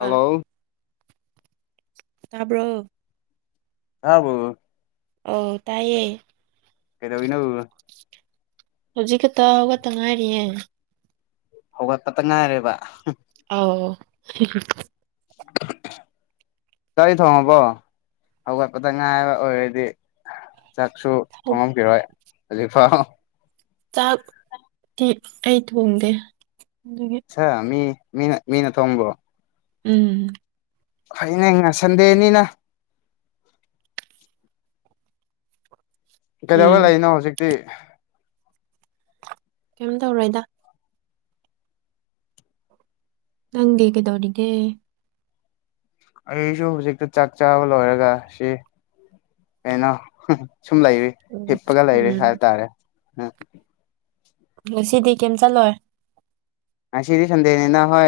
ꯑ ꯇꯥꯕ꯭ꯔꯣ ꯑꯕꯨꯣ ꯑ ꯇꯥꯏꯌꯦ ꯀꯩꯗ ꯏꯅꯣ ꯍꯧꯖꯤꯛ ꯀ ꯇꯥꯒ ꯇꯉꯥꯏꯔꯤꯦ ꯍꯧꯒꯠꯄꯇ ꯉꯥꯏꯔꯦꯕ ꯑꯣ [unintelligible] ꯆꯔꯤ ꯊꯣꯡꯉꯕꯣ ꯍꯧꯒꯠꯄꯗ ꯉꯥꯏꯕ ꯑꯣꯏꯔꯗꯤ ꯆꯥꯛꯁꯨ ꯍꯧ- ꯊꯣꯡꯉꯝꯈꯤꯔꯣꯏ ꯍꯧꯖꯤꯛꯐꯥꯎ ꯆꯥꯛ ꯑꯥꯏ ꯇ ꯋꯥꯗꯦ ꯆꯥ ꯃꯤ ꯃꯤꯅ ꯃꯤꯅ ꯊꯣꯝꯕꯔꯣ ꯎꯝ ꯍꯅꯦ ꯉꯁꯟꯗꯦꯅꯤꯅ ꯀꯩꯗꯧꯔ ꯎꯝ ꯂꯩꯅꯣ ꯍꯧꯖꯤꯛꯇꯤ ꯀꯩꯝ ꯇꯧꯔꯣꯏꯗ ꯅꯪꯦ ꯀꯗꯧꯔꯗꯦ ꯑꯩꯁꯨ ꯍꯧꯖꯤꯛꯇ ꯆꯥꯛ ꯆꯥꯕ ꯂꯣꯏꯔꯒ ꯁꯤ ꯀꯩꯅꯣ ꯁꯨꯝ ꯂꯩꯔꯤ ꯎꯝ ꯍꯤꯞꯄꯒ ꯂꯩꯔꯤ ꯎꯝ ꯍꯥꯏꯇꯥꯔꯦ ꯎꯝ ꯁꯤꯗꯤ ꯀꯩꯝ ꯆꯠꯂꯣꯏ ꯑꯁꯤꯗꯤ ꯁꯟꯗꯦꯅꯤꯅ ꯍꯣꯏ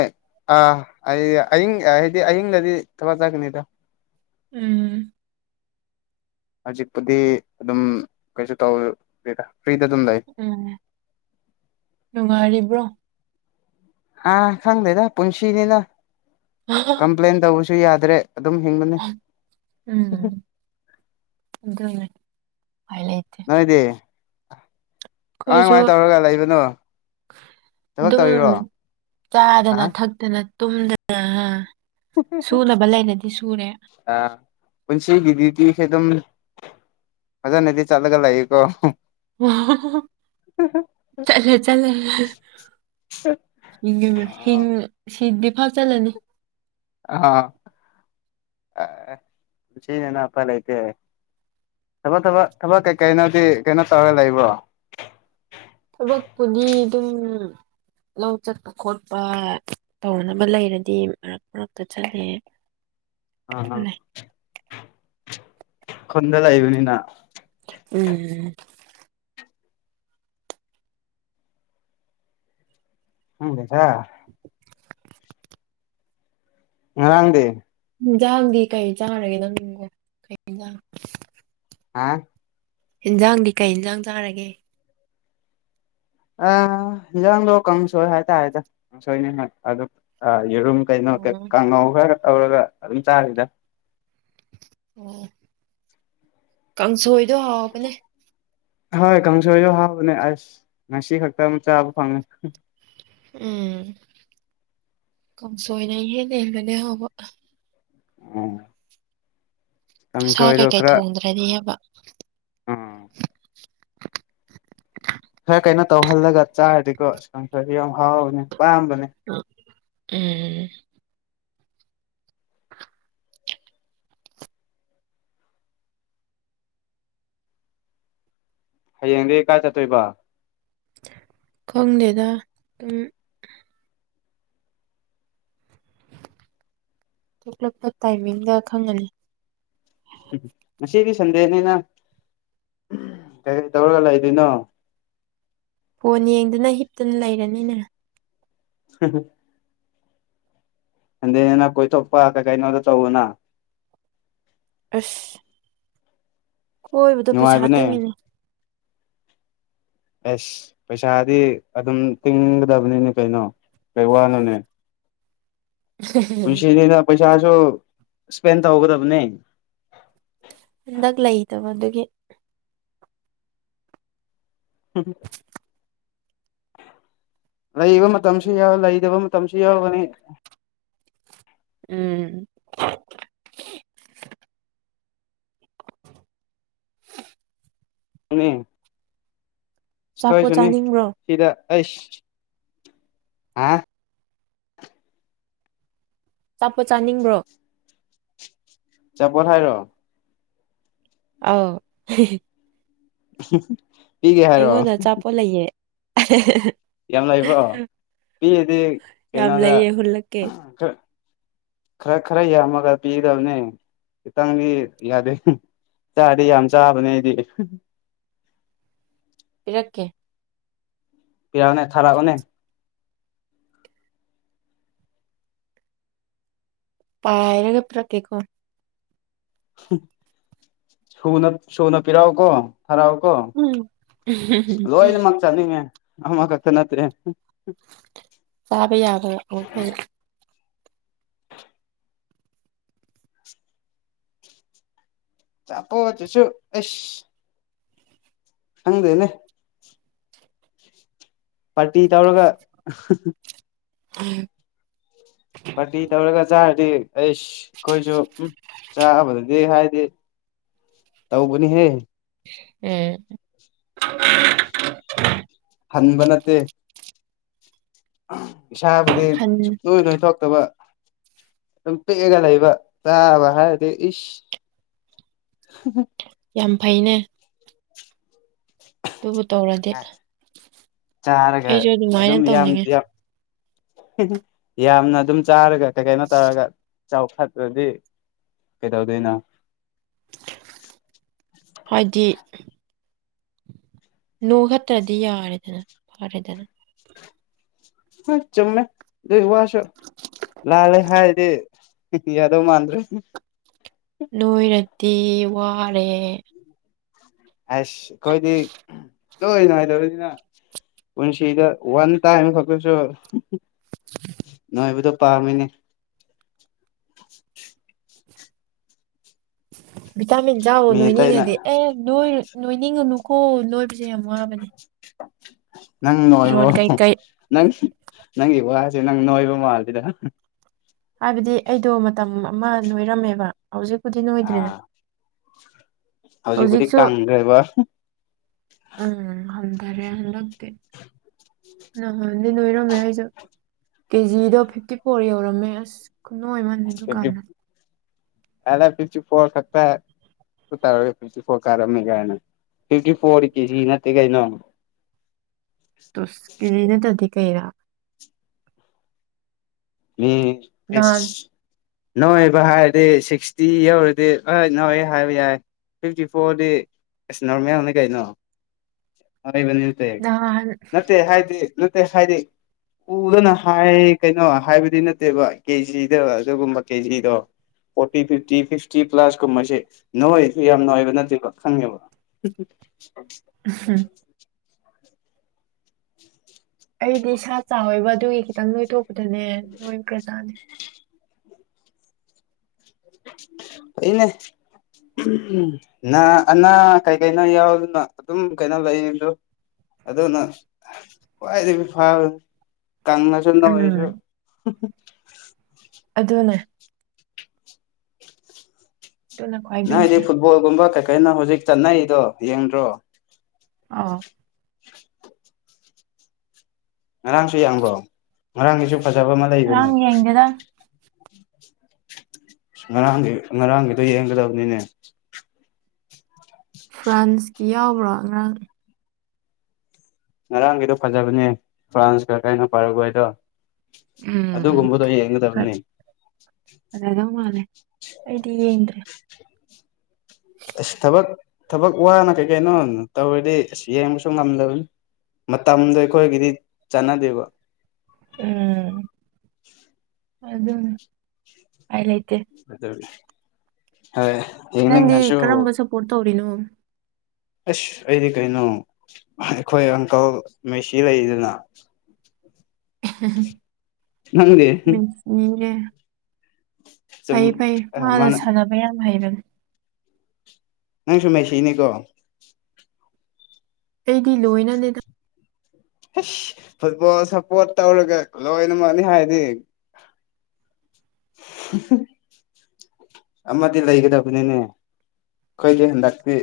ꯑꯥ ꯑꯩ ꯑꯌꯤꯡ ꯍꯥꯏꯗꯤ ꯑꯍꯤꯡꯗꯗꯤ ꯊꯕ ꯆꯥꯒꯅꯤꯗ ꯎꯝ ꯍꯧꯖꯤꯛꯄꯨꯗꯤ ꯑꯗꯨꯝ ꯀꯩꯁꯨ ꯇꯧꯒꯦꯔ ꯎꯝ ꯅꯨꯡꯉꯥꯏꯔꯤꯕ꯭ꯔꯣ ꯑꯥ ꯈꯪꯗꯦꯗ ꯄꯨꯟꯁꯤꯅꯤꯅ ꯀꯝꯄ꯭ꯂꯦꯟ ꯇꯧꯕꯁꯨ ꯌꯥꯗ꯭ꯔꯦ ꯑꯗꯨꯝ ꯍꯤꯡꯕꯅꯤ ꯎꯝ ꯑꯗꯨꯅꯦ ꯎꯄꯥꯏ ꯂꯩꯇꯦ ꯅꯣꯏꯗꯦ ꯀꯃꯥꯏ ꯑꯩꯈꯣꯏꯁꯨ ꯀꯃꯥꯏ ꯇꯧꯔꯒ ꯂꯩꯕꯅꯣ ꯊꯕꯛ ꯑꯗꯨꯝ ꯇꯧꯔꯤꯔꯣ ꯆꯥꯗꯅ ꯑ ꯊꯛꯇꯅ ꯇꯨꯝꯗꯅ ꯑ ꯁꯨꯅꯕ ꯂꯩꯅꯗꯤ ꯁꯨꯔꯦ ꯄꯨꯟꯁꯤꯒꯤꯗꯤꯗꯤꯁꯦ ꯑꯗꯨꯝ ꯐꯖꯅꯗꯤ ꯆꯠꯂꯒ ꯂꯩꯥꯛꯌꯦꯀꯣ [unintelligible] ꯆꯂꯦ ꯆꯂꯦ ꯍ ꯁꯤꯗꯤ ꯐꯞ ꯆꯠꯂꯅꯤ ꯑ ꯑꯅꯄꯥ ꯂꯩꯥꯏꯇ ꯊꯕꯛ ꯊꯕꯛ ꯊꯕꯛ ꯀꯩꯀꯩꯅꯣꯗꯤ ꯀꯩꯅꯣ ꯇꯧꯔꯒ ꯂꯩꯕ꯭ꯔꯣ ꯊꯕꯛꯄꯨꯗꯤ ꯑꯗꯨꯝ ꯂꯧ ꯆꯠꯄ ꯈꯣꯠꯄ ꯇꯧꯅꯕ ꯂꯩꯔꯗꯤ ꯃꯔꯛ ꯃꯔꯛꯇ ꯆꯠꯂꯦ ꯑ ꯑ ꯂꯩ ꯈꯟꯗ ꯂꯥꯏꯕꯅꯤꯅ ꯎꯝ ꯎꯝ ꯂꯩꯗ ꯔꯥꯡꯗꯦ ꯌꯦꯟꯖꯥꯡꯗꯤ ꯀꯩ ꯆꯥꯔꯒꯦ ꯅꯪꯪꯒꯣ ꯀꯩ ꯍꯥ ꯏꯟꯖꯥꯡꯗꯤ ꯀꯩ ꯌꯦꯟꯖꯥꯡ ꯆꯥꯔꯒꯦ ꯑ ꯍꯟꯖꯥꯡꯗꯣ ꯀꯥꯡꯁꯣꯏ ꯍꯥꯏꯇꯥꯔꯦꯗ ꯀꯥꯡꯁꯣꯏꯅꯤ ꯑꯗꯨ ꯌꯦꯔꯨꯝ ꯀꯩꯅꯣ ꯑꯣ ꯀꯥꯡꯉꯧ ꯈꯔꯒ ꯇꯧꯔꯒ ꯑꯗꯨꯝ ꯆꯥꯔꯤꯗ ꯑꯣ ꯀꯥꯡꯁꯣꯏꯗꯣ ꯍꯥꯎꯕꯅꯦ ꯍꯣꯏ ꯀꯥꯡꯁꯣꯏꯁꯨ ꯍꯥꯎꯕꯅꯦ ꯑꯁ ꯉꯁꯤ ꯈꯛꯇ ꯑꯃ ꯆꯥꯕ ꯐꯪꯉꯦ ꯎꯝ ꯀꯝ ꯁꯣꯏꯅꯍꯦ ꯂꯩꯕꯅꯦ ꯍꯕ ꯑ ꯑ ꯁꯥ ꯆꯣꯗ ꯀꯩꯀꯩ ꯑꯣꯀ꯭ꯔ ꯊꯣꯡꯗ꯭ꯔꯗꯤ ꯍꯥꯏꯕ ꯎꯝ ꯈꯔ ꯀꯩꯅꯣ ꯇꯧꯍꯜꯂꯒ ꯆꯥꯔꯗꯤꯀꯣ ꯑ ꯈꯪ ꯈꯔꯁꯨ ꯌꯥꯝ ꯍꯥꯎꯕꯅꯦ ꯄꯥꯝꯕꯅꯦ ꯎꯝ ꯍꯌꯦꯡꯗꯒꯤ ꯀꯥꯏ ꯆꯠꯇꯣꯏꯕ ꯈꯣꯡꯂꯗ ꯊꯣꯛꯂꯛꯄ ꯇꯥꯏꯃꯤꯡꯗ ꯈꯪꯒꯅꯤ ꯃꯁꯤꯗꯤ ꯁꯟꯗꯦꯅꯤꯅ ꯀ ꯇꯧꯒꯂ ꯏꯗꯅꯣ ꯐꯣꯟ ꯌꯦꯡꯗꯨꯅ ꯍꯤꯞꯇꯨꯅ ꯂꯩꯔꯅꯤꯅꯦ ꯍꯥ ꯑꯗꯅ ꯀꯣꯏ ꯆꯣꯄ ꯀꯥꯏꯅꯗ ꯆꯧꯎꯅꯥ ꯑꯁ ꯍꯣꯏꯕꯗ ꯄꯩꯁꯥ ꯅꯨꯡꯉꯥꯏꯕꯅꯦ ꯊꯦꯡꯉꯦꯅꯦ ꯑꯦꯁ ꯄꯩꯁꯥꯗꯤ ꯑꯗꯨꯝ ꯇꯤꯡꯒꯗꯕꯅꯤꯅꯦ ꯀꯩꯅꯣ ꯀꯩ ꯋꯥꯅꯣꯅꯦ ꯄꯨꯁꯤ ꯄꯩꯁꯥꯁꯨ ꯁꯄꯦꯟ ꯊꯒꯅꯦ ꯍꯟꯗꯛ ꯂꯩꯗꯕ ꯑꯗꯨꯒꯤ ꯎꯝ ꯂꯩꯕ ꯃꯇꯝꯁꯨ ꯂꯩꯇꯕ ꯃꯇꯝꯁꯨ ꯌꯥꯎꯒꯅꯤ ꯎꯝ ꯅꯤ ꯑꯆꯥꯄꯣꯠ ꯀꯣꯏꯁꯨꯅꯤ ꯆꯥꯅꯤꯡꯕ꯭ꯔꯣ ꯁꯤꯗ ꯑꯩꯁ ꯍꯥ ꯆꯞꯄ ꯆꯥꯅꯤꯡꯕ꯭ꯔꯣ ꯆꯞꯄꯜ ꯍꯥꯏꯔꯣ ꯑꯥꯎ ꯄꯤꯒꯦ ꯍꯥꯏꯔꯣ ꯍ ꯌꯥꯝ ꯂꯩꯕ꯭ꯔꯣ ꯄꯤꯔꯗꯤ ꯌꯥꯝ ꯀꯩꯅꯣꯗ ꯂꯩꯌꯦ ꯍꯨꯜꯂꯛꯀꯦ ꯈꯔ ꯈꯔ ꯈꯔ ꯌꯥꯝꯃꯒ ꯄꯤꯒꯗꯕꯅꯦ ꯈꯤꯇꯪꯗꯤ ꯌꯥꯗꯦ ꯆꯥꯗꯤ ꯌꯥꯝ ꯆꯥꯕꯅꯦ ꯑꯩꯗꯤ ꯄꯤꯔꯛꯀꯦ ꯄꯤꯔꯅ ꯊꯔꯛ ꯑꯣꯅ ꯄꯥꯏꯔꯒ ꯄꯨꯔꯛ ꯀꯦꯈꯣ ꯁꯅ ꯁꯨꯅ ꯄꯤꯔꯑꯣ ꯀꯣ ꯍꯔꯥꯎꯀꯣ ꯂꯣꯏꯅꯃꯛ ꯆꯠꯅꯤꯡꯉꯦ ꯑꯃꯈꯛꯇ ꯅꯠꯇ꯭ꯔꯦ ꯆꯥꯕ ꯌꯥꯕ ꯆꯥꯄꯣꯆꯦ ꯁ ꯑꯁ ꯍꯪꯗꯦꯅꯦ ꯄꯥꯔꯇꯤ ꯇꯧꯔꯒ ꯎꯝ ꯄꯥꯔꯇꯤ ꯇꯧꯔꯒ ꯆꯥꯔꯗꯤ ꯑꯩꯁ ꯑꯩꯈꯣꯏꯁꯨ ꯎ ꯆꯥꯕꯗꯗꯤ ꯇꯧꯕꯅꯤ ꯍꯦ ꯎꯝ [unintelligible] ꯍꯟꯕ ꯅꯠꯇꯦ ꯏꯁꯥꯕꯨꯗꯤ ꯍꯟ ꯁꯨ ꯅꯣꯏ ꯅꯣꯏ ꯊꯣꯛꯇꯕ ꯄꯦꯒ ꯂꯩ ꯂꯩꯕ ꯆꯥꯕ ꯍꯥꯏꯗꯤ ꯏꯁ ꯍ [unintelligible] ꯌꯥꯝ ꯐꯩꯅꯦ ꯑꯗꯨꯕꯨ ꯇꯧꯔꯗꯤ ꯆꯥꯔꯒ ꯑꯩꯁꯨ ꯑꯗꯨꯃꯥꯏꯅ ꯑꯗꯨꯝ ꯌꯥꯝ ꯇꯧꯅꯤꯡꯉꯦ ꯌꯥꯝꯅ ꯑꯗꯨꯝ ꯆꯥꯔꯒ ꯀꯩ ꯀꯩꯅꯣ ꯇꯧꯔꯒ ꯆꯥꯎ ꯐꯄ꯭ꯔꯗꯤ ꯀꯩꯗꯧꯗꯣꯏꯅ ꯍꯣꯏꯗꯤ ꯅꯣꯡ ꯈꯠꯇ꯭ꯔꯗꯤ ꯌꯥꯔꯦꯗꯅ ꯐꯔꯦꯗꯅ ꯍ ꯆꯃꯦ ꯋꯥꯁ ꯂꯥꯜꯂꯦ ꯍꯥꯏꯔꯗꯤ ꯌꯥꯗꯧ ꯃꯥꯟꯗ꯭ꯔꯦ ꯂꯣꯏꯔꯗꯤ ꯋꯥꯔꯦ ꯑꯁ ꯀꯣꯏꯗꯤ ꯂꯣꯏ ꯅꯥꯏꯗꯧꯔꯤꯅꯤꯅ ꯄꯨꯟꯁꯤꯗ ꯋꯥꯟ ꯇꯥꯏꯝ ꯈꯛꯇꯁꯨ ꯅꯣꯏꯕꯨꯗ ꯄꯥꯝꯃꯤꯅꯦ ꯚꯤꯇꯥꯃꯤꯟ ꯆꯥꯎꯕ ꯃꯤ ꯑꯇꯩꯅ ꯅꯣꯏꯅꯤꯡꯉꯗꯤ ꯑꯦ ꯂꯣꯏꯔꯨ ꯂꯣꯏꯅꯤꯡꯉꯨꯅꯨꯀꯣ ꯂꯣꯏꯕꯁꯦ ꯌꯥꯝ ꯋꯥꯕꯅꯦ ꯅꯪ ꯅꯨꯡꯉꯥꯏꯕ꯭ꯔꯣ ꯐꯤꯔꯣꯟ ꯀꯩꯀꯩ ꯅꯪ ꯅꯪꯒꯤ ꯋꯥꯁꯦ ꯅꯪ ꯅꯣꯏꯕ ꯃꯥꯜꯜꯂꯤꯗ ꯍꯥꯏꯕꯗꯤ ꯑꯩꯗꯣ ꯃꯇꯝ ꯑꯃ ꯅꯣꯏꯔꯝꯃꯦꯕ ꯍꯧꯖꯤꯛꯄꯨꯗꯤ ꯅꯣꯏꯗ꯭ꯔꯤꯅꯦ ꯑꯥ ꯍꯧꯖꯤꯛꯄꯨꯗꯤ ꯍꯧꯖꯤꯛꯁꯨ ꯀꯪꯈ꯭ꯔꯦꯕ ꯎꯝ ꯇꯔꯦꯂꯦ ꯅꯍꯥꯟꯗꯤ ꯂꯣꯏꯔꯝꯃꯦ ꯍꯥꯏꯁꯨ ꯀꯦꯖꯤꯗꯣ ꯐꯤꯞꯇꯤ ꯐꯣꯔ ꯌꯧꯔꯝꯃꯦ ꯑꯁ ꯈꯨꯅꯨ ꯑꯃꯅꯤꯅꯦ ꯑꯗꯨꯗꯨꯀꯥꯟꯗ ꯑꯅ ꯐꯤ ꯆꯨꯞꯄ ꯑꯣꯏ ꯁꯇꯥ ꯔꯒ ꯐꯤꯇꯤ ꯐꯣꯔ ꯀꯥꯔꯝꯃꯦ ꯀꯥꯏꯅ ꯐꯤꯇꯤ ꯐꯣꯔ ꯀꯦꯖꯤ ꯅꯠꯇꯦ ꯀꯩꯅꯣ [unintelligible] ꯇꯁꯀꯤꯖꯤꯅꯦ ꯑꯗꯨ ꯑꯗꯤ ꯀꯩꯔ ꯃꯤ ꯅꯍꯥꯟ ꯐꯁ ꯅꯣꯏꯕ ꯍꯥꯏꯔꯗꯤ ꯁꯤꯛꯁꯇꯤ ꯌꯧꯔꯗꯤ ꯍꯣꯏ ꯅꯣꯏ ꯍꯥꯏꯕ ꯌꯥꯏ ꯐꯤꯐꯇꯤ ꯐꯣꯔꯗꯤ ꯑꯁ ꯅꯎꯃꯦꯌꯥꯝꯅ ꯀꯩꯅꯣ ꯂꯩꯕꯅꯤ ꯇ ꯅꯍꯥꯟ ꯅꯠꯇꯦ ꯍꯥꯏꯗꯤ ꯅꯠꯇꯦ ꯍꯥꯏꯗꯤ ꯎꯗꯅ ꯍꯥꯏ ꯀꯩꯅꯣ ꯍꯥꯏꯕꯗꯤ ꯅꯠꯇꯦꯕ ꯀꯦꯖꯤꯗ ꯑꯗꯨꯒꯨꯝꯕ ꯀꯦꯖꯤꯗꯣ ꯐꯣꯔꯇꯤ ꯐꯤꯐꯇꯤ ꯐꯤꯐꯇꯤ ꯄ꯭ꯂꯥꯁ ꯀꯨꯝꯕꯁꯦ ꯅꯣꯏꯁꯨ ꯌꯥꯝ ꯅꯨꯡꯉꯥꯏꯕ ꯅꯠꯇꯦꯕ ꯈꯪꯉꯦꯕ ꯎꯝ ꯎꯝ ꯑꯩꯗꯤ ꯁꯥ ꯆꯥꯋꯣꯏꯕ ꯑꯗꯨꯒꯤ ꯈꯤꯇꯪ ꯅꯣꯏꯊꯣꯛꯄꯗꯅꯦ ꯂꯣꯏ ꯄ꯭ꯔꯖꯥꯅꯦ ꯐꯩꯅꯦ ꯅꯥ ꯑꯅꯥ ꯀꯩ ꯀꯩꯅꯣ ꯌꯥꯎꯗꯅ ꯑꯗꯨꯝ ꯀꯩꯅꯣ ꯂꯩꯗ ꯑꯗꯨꯅ ꯈ꯭ꯋꯥꯏꯗꯒꯤ ꯐꯥꯕ ꯀꯪꯉꯁꯨ ꯎꯝ ꯅꯣꯏꯔꯁꯨ ꯑꯗꯨꯅꯦ ꯑꯗꯨꯅ ꯈ꯭ꯋꯥꯏ ꯅꯪꯗꯤ ꯕꯦꯁꯅꯦ ꯐꯨꯠꯕꯣꯜꯒꯨꯝꯕ ꯀꯩꯀꯩꯅ ꯍꯧꯖꯤꯛ ꯆꯠꯅꯔꯤꯗꯣ ꯌꯦꯡꯗ꯭ꯔꯣ ꯑ ꯉꯔꯥꯡꯁꯨ ꯌꯥꯡꯕ꯭ꯔꯣ ꯉꯔꯥꯡꯒꯤꯁꯨ ꯐꯖꯕ ꯑꯃ ꯂꯩꯕꯅꯦ ꯉꯔꯥꯡ ꯌꯦꯡꯗꯦꯗ ꯉꯔꯥꯡꯒꯤ ꯉꯔꯥꯡꯒꯤꯗꯣ ꯌꯦꯡꯒꯗꯕꯅꯤꯅꯦ ꯐ꯭ꯔꯥꯟꯁꯀꯤ ꯌꯥꯎꯕ꯭ꯔꯥ ꯉꯔꯥꯡ ꯉꯔꯥꯡꯒꯤꯗꯣ ꯐꯖꯕꯅꯦ ꯐ꯭ꯔꯥꯟꯁꯀ ꯀꯩꯅꯣ ꯐꯔꯒ ꯍꯥꯏꯗꯣ ꯎꯝ ꯑꯗꯨꯒꯨꯝꯕꯗꯣ ꯌꯦꯡꯒꯗꯕꯅꯦ ꯐꯖꯗꯧ ꯃꯥꯜꯂꯦ ꯑꯩꯗꯤ ꯌꯦꯡꯗ꯭ꯔꯦ ꯑꯁ ꯊꯕꯛ ꯊꯕꯛ ꯋꯥꯅ ꯀꯩ ꯀꯩꯅꯣ ꯇꯧꯔꯗꯤ ꯑꯁ ꯌꯦꯡꯕꯁꯨ ꯉꯝꯗꯕꯅꯤ ꯃꯇꯝꯗꯣ ꯑꯩꯈꯣꯏꯒꯤꯗꯤ ꯆꯥꯟꯅꯗꯦꯕ ꯎꯝ ꯑꯗꯨꯅꯦ ꯄꯥꯏ ꯂꯩ ꯑꯗꯨꯅ ꯅꯪꯗꯤ ꯀꯔꯝꯕꯁꯨꯄꯣꯔꯇ ꯇꯧꯔꯤꯅꯣ ꯑꯁ ꯑꯩꯗꯤ ꯀꯩꯅꯣ ꯑꯩꯈꯣꯏ ꯑꯪꯀꯜ ꯃꯦꯁꯤ ꯂꯩꯗꯅ ꯅꯪꯗꯤ ꯃꯦꯁꯤꯌꯦ ꯁꯨꯝ ꯐꯩ ꯐꯩ ꯃꯥꯅ ꯁꯥꯟꯅꯕ ꯌꯥꯝ ꯍꯩꯕꯅꯤ ꯅꯪ ꯁꯨ ꯃꯦꯁꯤꯅꯦꯀꯣ ꯑꯩꯗꯤ ꯂꯣꯏꯅꯅꯦꯗ ꯏꯁ ꯐꯨꯠꯕꯣꯜ ꯁꯞꯄꯣꯔꯠ ꯇꯧꯔꯒ ꯂꯣꯏꯅꯃꯛꯅꯤ ꯍꯥꯏꯗꯤ ꯑꯟꯏꯟꯇꯦꯜꯂꯤꯖꯦꯕꯜ ꯑꯃꯗꯤ ꯂꯩꯒꯗꯕꯅꯤꯅꯦ ꯑꯩꯈꯣꯏꯗꯤ ꯍꯟꯗꯛꯇꯤ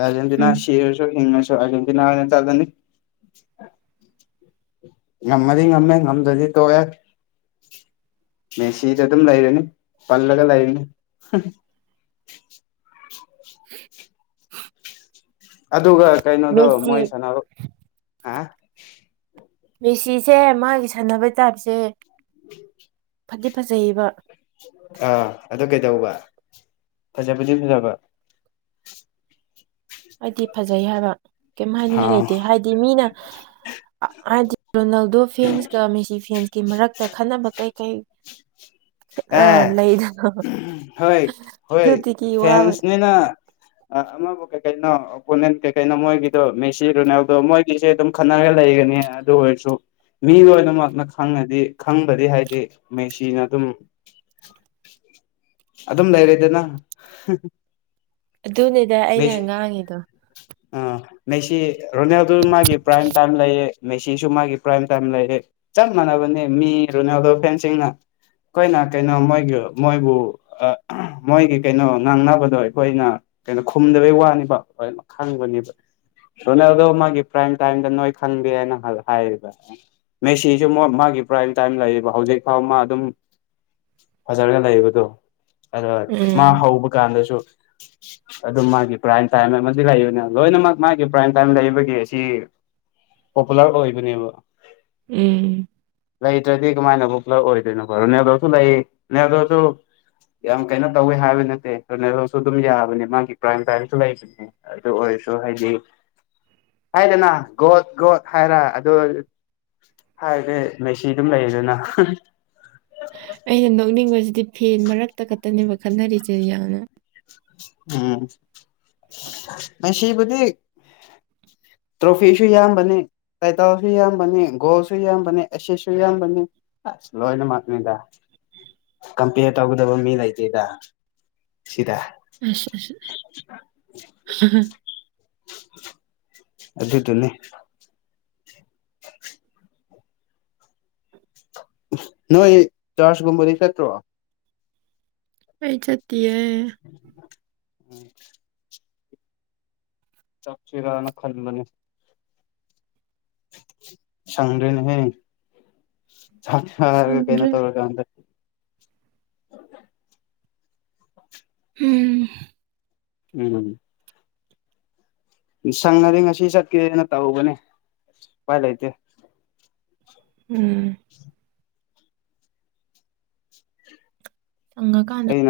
ꯑꯥꯔꯖꯦꯟꯇꯤꯅꯥ ꯎꯝ ꯁꯤꯒ꯭ꯔꯁꯨ ꯍꯤꯡꯉꯁꯨ ꯑꯔꯖꯦꯟꯇꯤꯅꯥ ꯑꯣꯏꯅ ꯆꯠꯂꯅꯤ ꯉꯝꯃꯗꯤ ꯉꯝꯃꯦ ꯉꯝꯗꯗꯤ ꯇꯣꯛꯑꯦ ꯃꯦꯁꯤꯗ ꯑꯗꯨꯝ ꯂꯩꯔꯅꯤ ꯄꯜꯂꯒ ꯂꯩꯔꯅꯤ ꯑꯟꯑꯣꯗꯤꯕꯜ ꯑꯗꯨꯒ ꯀꯩꯅꯩꯗꯨ ꯃꯦꯁꯤ ꯃꯣꯏ ꯁꯅ ꯍꯥ ꯃꯦꯁꯤꯁꯦ ꯃꯥꯒꯤ ꯁꯥꯟꯅꯕꯩ ꯇꯥꯏꯞꯁꯦ ꯎꯝ ꯐꯗꯤ ꯐꯖꯩꯕ ꯑꯥ ꯑꯗꯨ ꯀꯩꯗꯧꯕ ꯐꯖꯕꯗꯤ ꯐꯖꯕ ꯑꯩꯗꯤ ꯐꯖꯩ ꯍꯥꯏꯕ ꯀꯩꯝ ꯑꯥ ꯍꯥꯏꯅꯤꯡꯉꯥꯏ ꯂꯩꯇꯦ ꯍꯥꯏꯗꯤ ꯃꯤꯅ ꯍ ꯑ ꯍꯥꯏꯗꯤ ꯔꯣꯅꯥꯜꯗꯣ ꯐꯦꯟꯁꯀ ꯃꯦꯁꯤ ꯐꯦꯟꯁꯀꯤ ꯃꯔꯛꯇ ꯈꯟꯅꯕ ꯀꯩ ꯀꯩ ꯑ ꯑꯦ ꯂꯩꯗꯅ ꯍꯣꯏ ꯍꯣꯏ ꯑꯗꯨꯗꯒꯤ ꯋꯥꯕ ꯐꯦꯟꯁꯅꯤꯅ ꯑꯃꯕꯨ ꯀꯩ ꯀꯩꯅꯣ ꯑꯣꯄꯣꯅꯦꯟ ꯀꯩꯀꯩꯅꯣ ꯃꯣꯏꯒꯤꯗꯣ ꯃꯦꯁꯤ ꯔꯣꯅꯥꯜꯗꯣ ꯃꯣꯏꯒꯤꯁꯦ ꯑꯗꯨꯝ ꯈꯟꯅꯔꯒ ꯂꯩꯒꯅꯤ ꯑꯗꯣ ꯑꯣꯏꯔꯁꯨ ꯃꯤ ꯂꯣꯏꯅꯃꯛꯅ ꯈꯪꯉꯗꯤ ꯈꯪꯕꯗꯤ ꯍꯥꯏꯗꯤ ꯃꯦꯁꯤꯅ ꯑꯗꯨꯝ ꯑꯗꯨꯝ ꯂꯩꯔꯦꯗꯅ ꯑꯗꯨꯅꯦꯗ ꯑꯩꯅ ꯃꯦꯁꯤ ꯉꯥꯡꯉꯤꯗꯣ ꯑꯥ ꯃꯦꯁꯤ ꯔꯣꯅꯥꯜꯗꯣ ꯃꯥꯒꯤ ꯄ꯭ꯔꯥꯏꯝ ꯇꯥꯏꯝ ꯂꯩꯌꯦ ꯃꯦꯁꯤꯁꯨ ꯃꯥꯒꯤ ꯄ꯭ꯔꯥꯏꯝ ꯇꯥꯏꯝ ꯂꯩꯑ ꯆꯞ ꯃꯥꯟꯅꯕ ꯃꯤ ꯔꯣꯅꯥꯜꯗꯣ ꯐꯦꯟꯁꯤꯡꯅ ꯑꯩꯈꯣꯏꯅ ꯀꯩꯅꯣ ꯃꯣꯏꯒꯤ ꯃꯣꯏꯕꯨ ꯑ ꯃꯣꯏꯒꯤ ꯀꯩꯅꯣ ꯉꯥꯡꯅꯕꯗꯣ ꯑꯩꯈꯣꯏꯅ ꯀꯩꯅꯣ ꯈꯨꯝꯗꯕꯩ ꯋꯥꯅꯤꯕ ꯂꯣꯏꯅ ꯈꯪꯕꯅꯦꯕ ꯔꯣꯅꯥꯜꯗꯣ ꯃꯥꯒꯤ ꯄ꯭ꯔꯥꯏꯝ ꯇꯥꯏꯝꯗ ꯅꯣꯏ ꯈꯪꯗꯦ ꯍꯥꯏꯅ ꯍꯥꯏꯔꯤꯕ ꯃꯦꯁꯤꯁꯨ ꯃꯣ ꯃꯥꯒꯤ ꯄ꯭ꯔꯥꯝ ꯇꯥꯏꯝ ꯂꯩꯌꯦꯕ ꯍꯧꯖꯤꯛ ꯐꯥꯎ ꯃꯥ ꯑꯗꯨꯝ ꯐꯖꯔꯒ ꯂꯩꯕꯗꯣ ꯑꯗ ꯃꯥ ꯎꯝ ꯍꯧꯕ ꯀꯥꯟꯗꯁꯨ ꯑꯗꯨꯝ ꯃꯥꯒꯤ ꯄ꯭ꯔꯥꯏꯝ ꯇꯥꯏꯝ ꯑꯃꯗꯤ ꯂꯩꯕꯅꯤ ꯂꯣꯏꯅꯃꯛ ꯃꯥꯒꯤ ꯄ꯭ꯔꯥꯏꯝ ꯇꯥꯏꯝ ꯂꯩꯕꯒꯤ ꯑꯁꯤ ꯄꯣꯄꯨꯂꯔ ꯑꯣꯏꯕꯅꯦꯕ ꯎꯝ ꯂꯩꯇ꯭ꯔꯗꯤ ꯀꯃꯥꯏꯅꯕꯨꯛ ꯄꯨꯂꯞ ꯑꯣꯏꯗꯣꯏꯅꯣ ꯔꯣꯅꯗꯣꯜꯁꯨ ꯂꯩ ꯔꯣꯅꯗꯣꯜꯁꯨ ꯌꯥꯝ ꯀꯩꯅꯣ ꯇꯧꯋꯤ ꯍꯥꯏꯕ ꯅꯠꯇꯦ ꯑꯗꯨꯝ ꯌꯥ ꯑꯗꯨ ꯃꯥꯒꯤ ꯀ꯭ꯔꯥꯏꯝ ꯇꯥꯏꯝꯁꯨ ꯂꯩꯕꯅꯦ ꯑꯗꯨ ꯑꯣꯏꯔꯁꯨ ꯍꯥꯏꯗꯤ ꯍꯥꯏꯗꯦꯅ ꯒꯣꯠ ꯒꯣꯠ ꯍꯥꯏꯔ ꯑꯗꯨ ꯍꯥꯏꯕꯗꯤ ꯃꯦꯁꯤ ꯑꯗꯨꯝ ꯂꯩꯗꯅ ꯑꯩꯅ ꯅꯣꯛꯅꯤꯡꯕꯁꯤꯗꯤ ꯐꯦꯟ ꯃꯔꯛꯇ ꯈꯛꯇꯅꯦꯕ ꯈꯠꯟꯅꯔꯤꯁꯦ ꯌꯥꯝꯅ ꯎꯝ ꯃꯦꯁꯤꯕꯨꯗꯤ ꯇ꯭ꯔꯣꯐꯤꯁꯨ ꯌꯥꯝꯕꯅꯦ ꯇꯥꯏꯇꯥꯎꯁꯨ ꯌꯥꯝꯕꯅꯤ ꯒꯣꯜꯁꯨ ꯌꯥꯝꯕꯅꯤ ꯑꯦꯁꯁꯨ ꯌꯥꯝꯕꯅꯤ ꯑꯁ ꯂꯣꯏꯅꯃꯛꯅꯤꯗ ꯀꯝꯄꯦꯌꯔ ꯇꯧꯒꯗꯕ ꯃꯤ ꯂꯩꯇꯦꯗ ꯁꯤꯗ [unintelligible] ꯑꯗꯨꯗꯨꯅꯤ ꯅꯣꯏ ꯆꯥꯔꯖꯀꯨꯝꯕꯗꯤ ꯆꯠꯇ꯭ꯔꯣ ꯑꯩꯏ ꯆꯠꯇꯤꯌꯦ ꯎꯝ ꯆꯠꯁꯤꯔꯅ ꯈꯜꯕꯅꯤ ꯁꯪꯗꯔꯦꯅꯦꯍꯦ ꯀꯩꯅꯣ ꯁꯪꯗ꯭ꯔꯦ ꯇꯧꯔ ꯀꯥꯟꯗ ꯎꯝ ꯎꯝ ꯁꯪꯅꯗꯤ ꯉꯁꯤ ꯆꯠꯀꯦꯅ ꯇꯧꯕꯅꯦ ꯎꯄꯥꯏ ꯂꯩꯇꯦ ꯎꯝ ꯆꯪꯉ ꯀꯥꯟꯗꯥ ꯑꯩ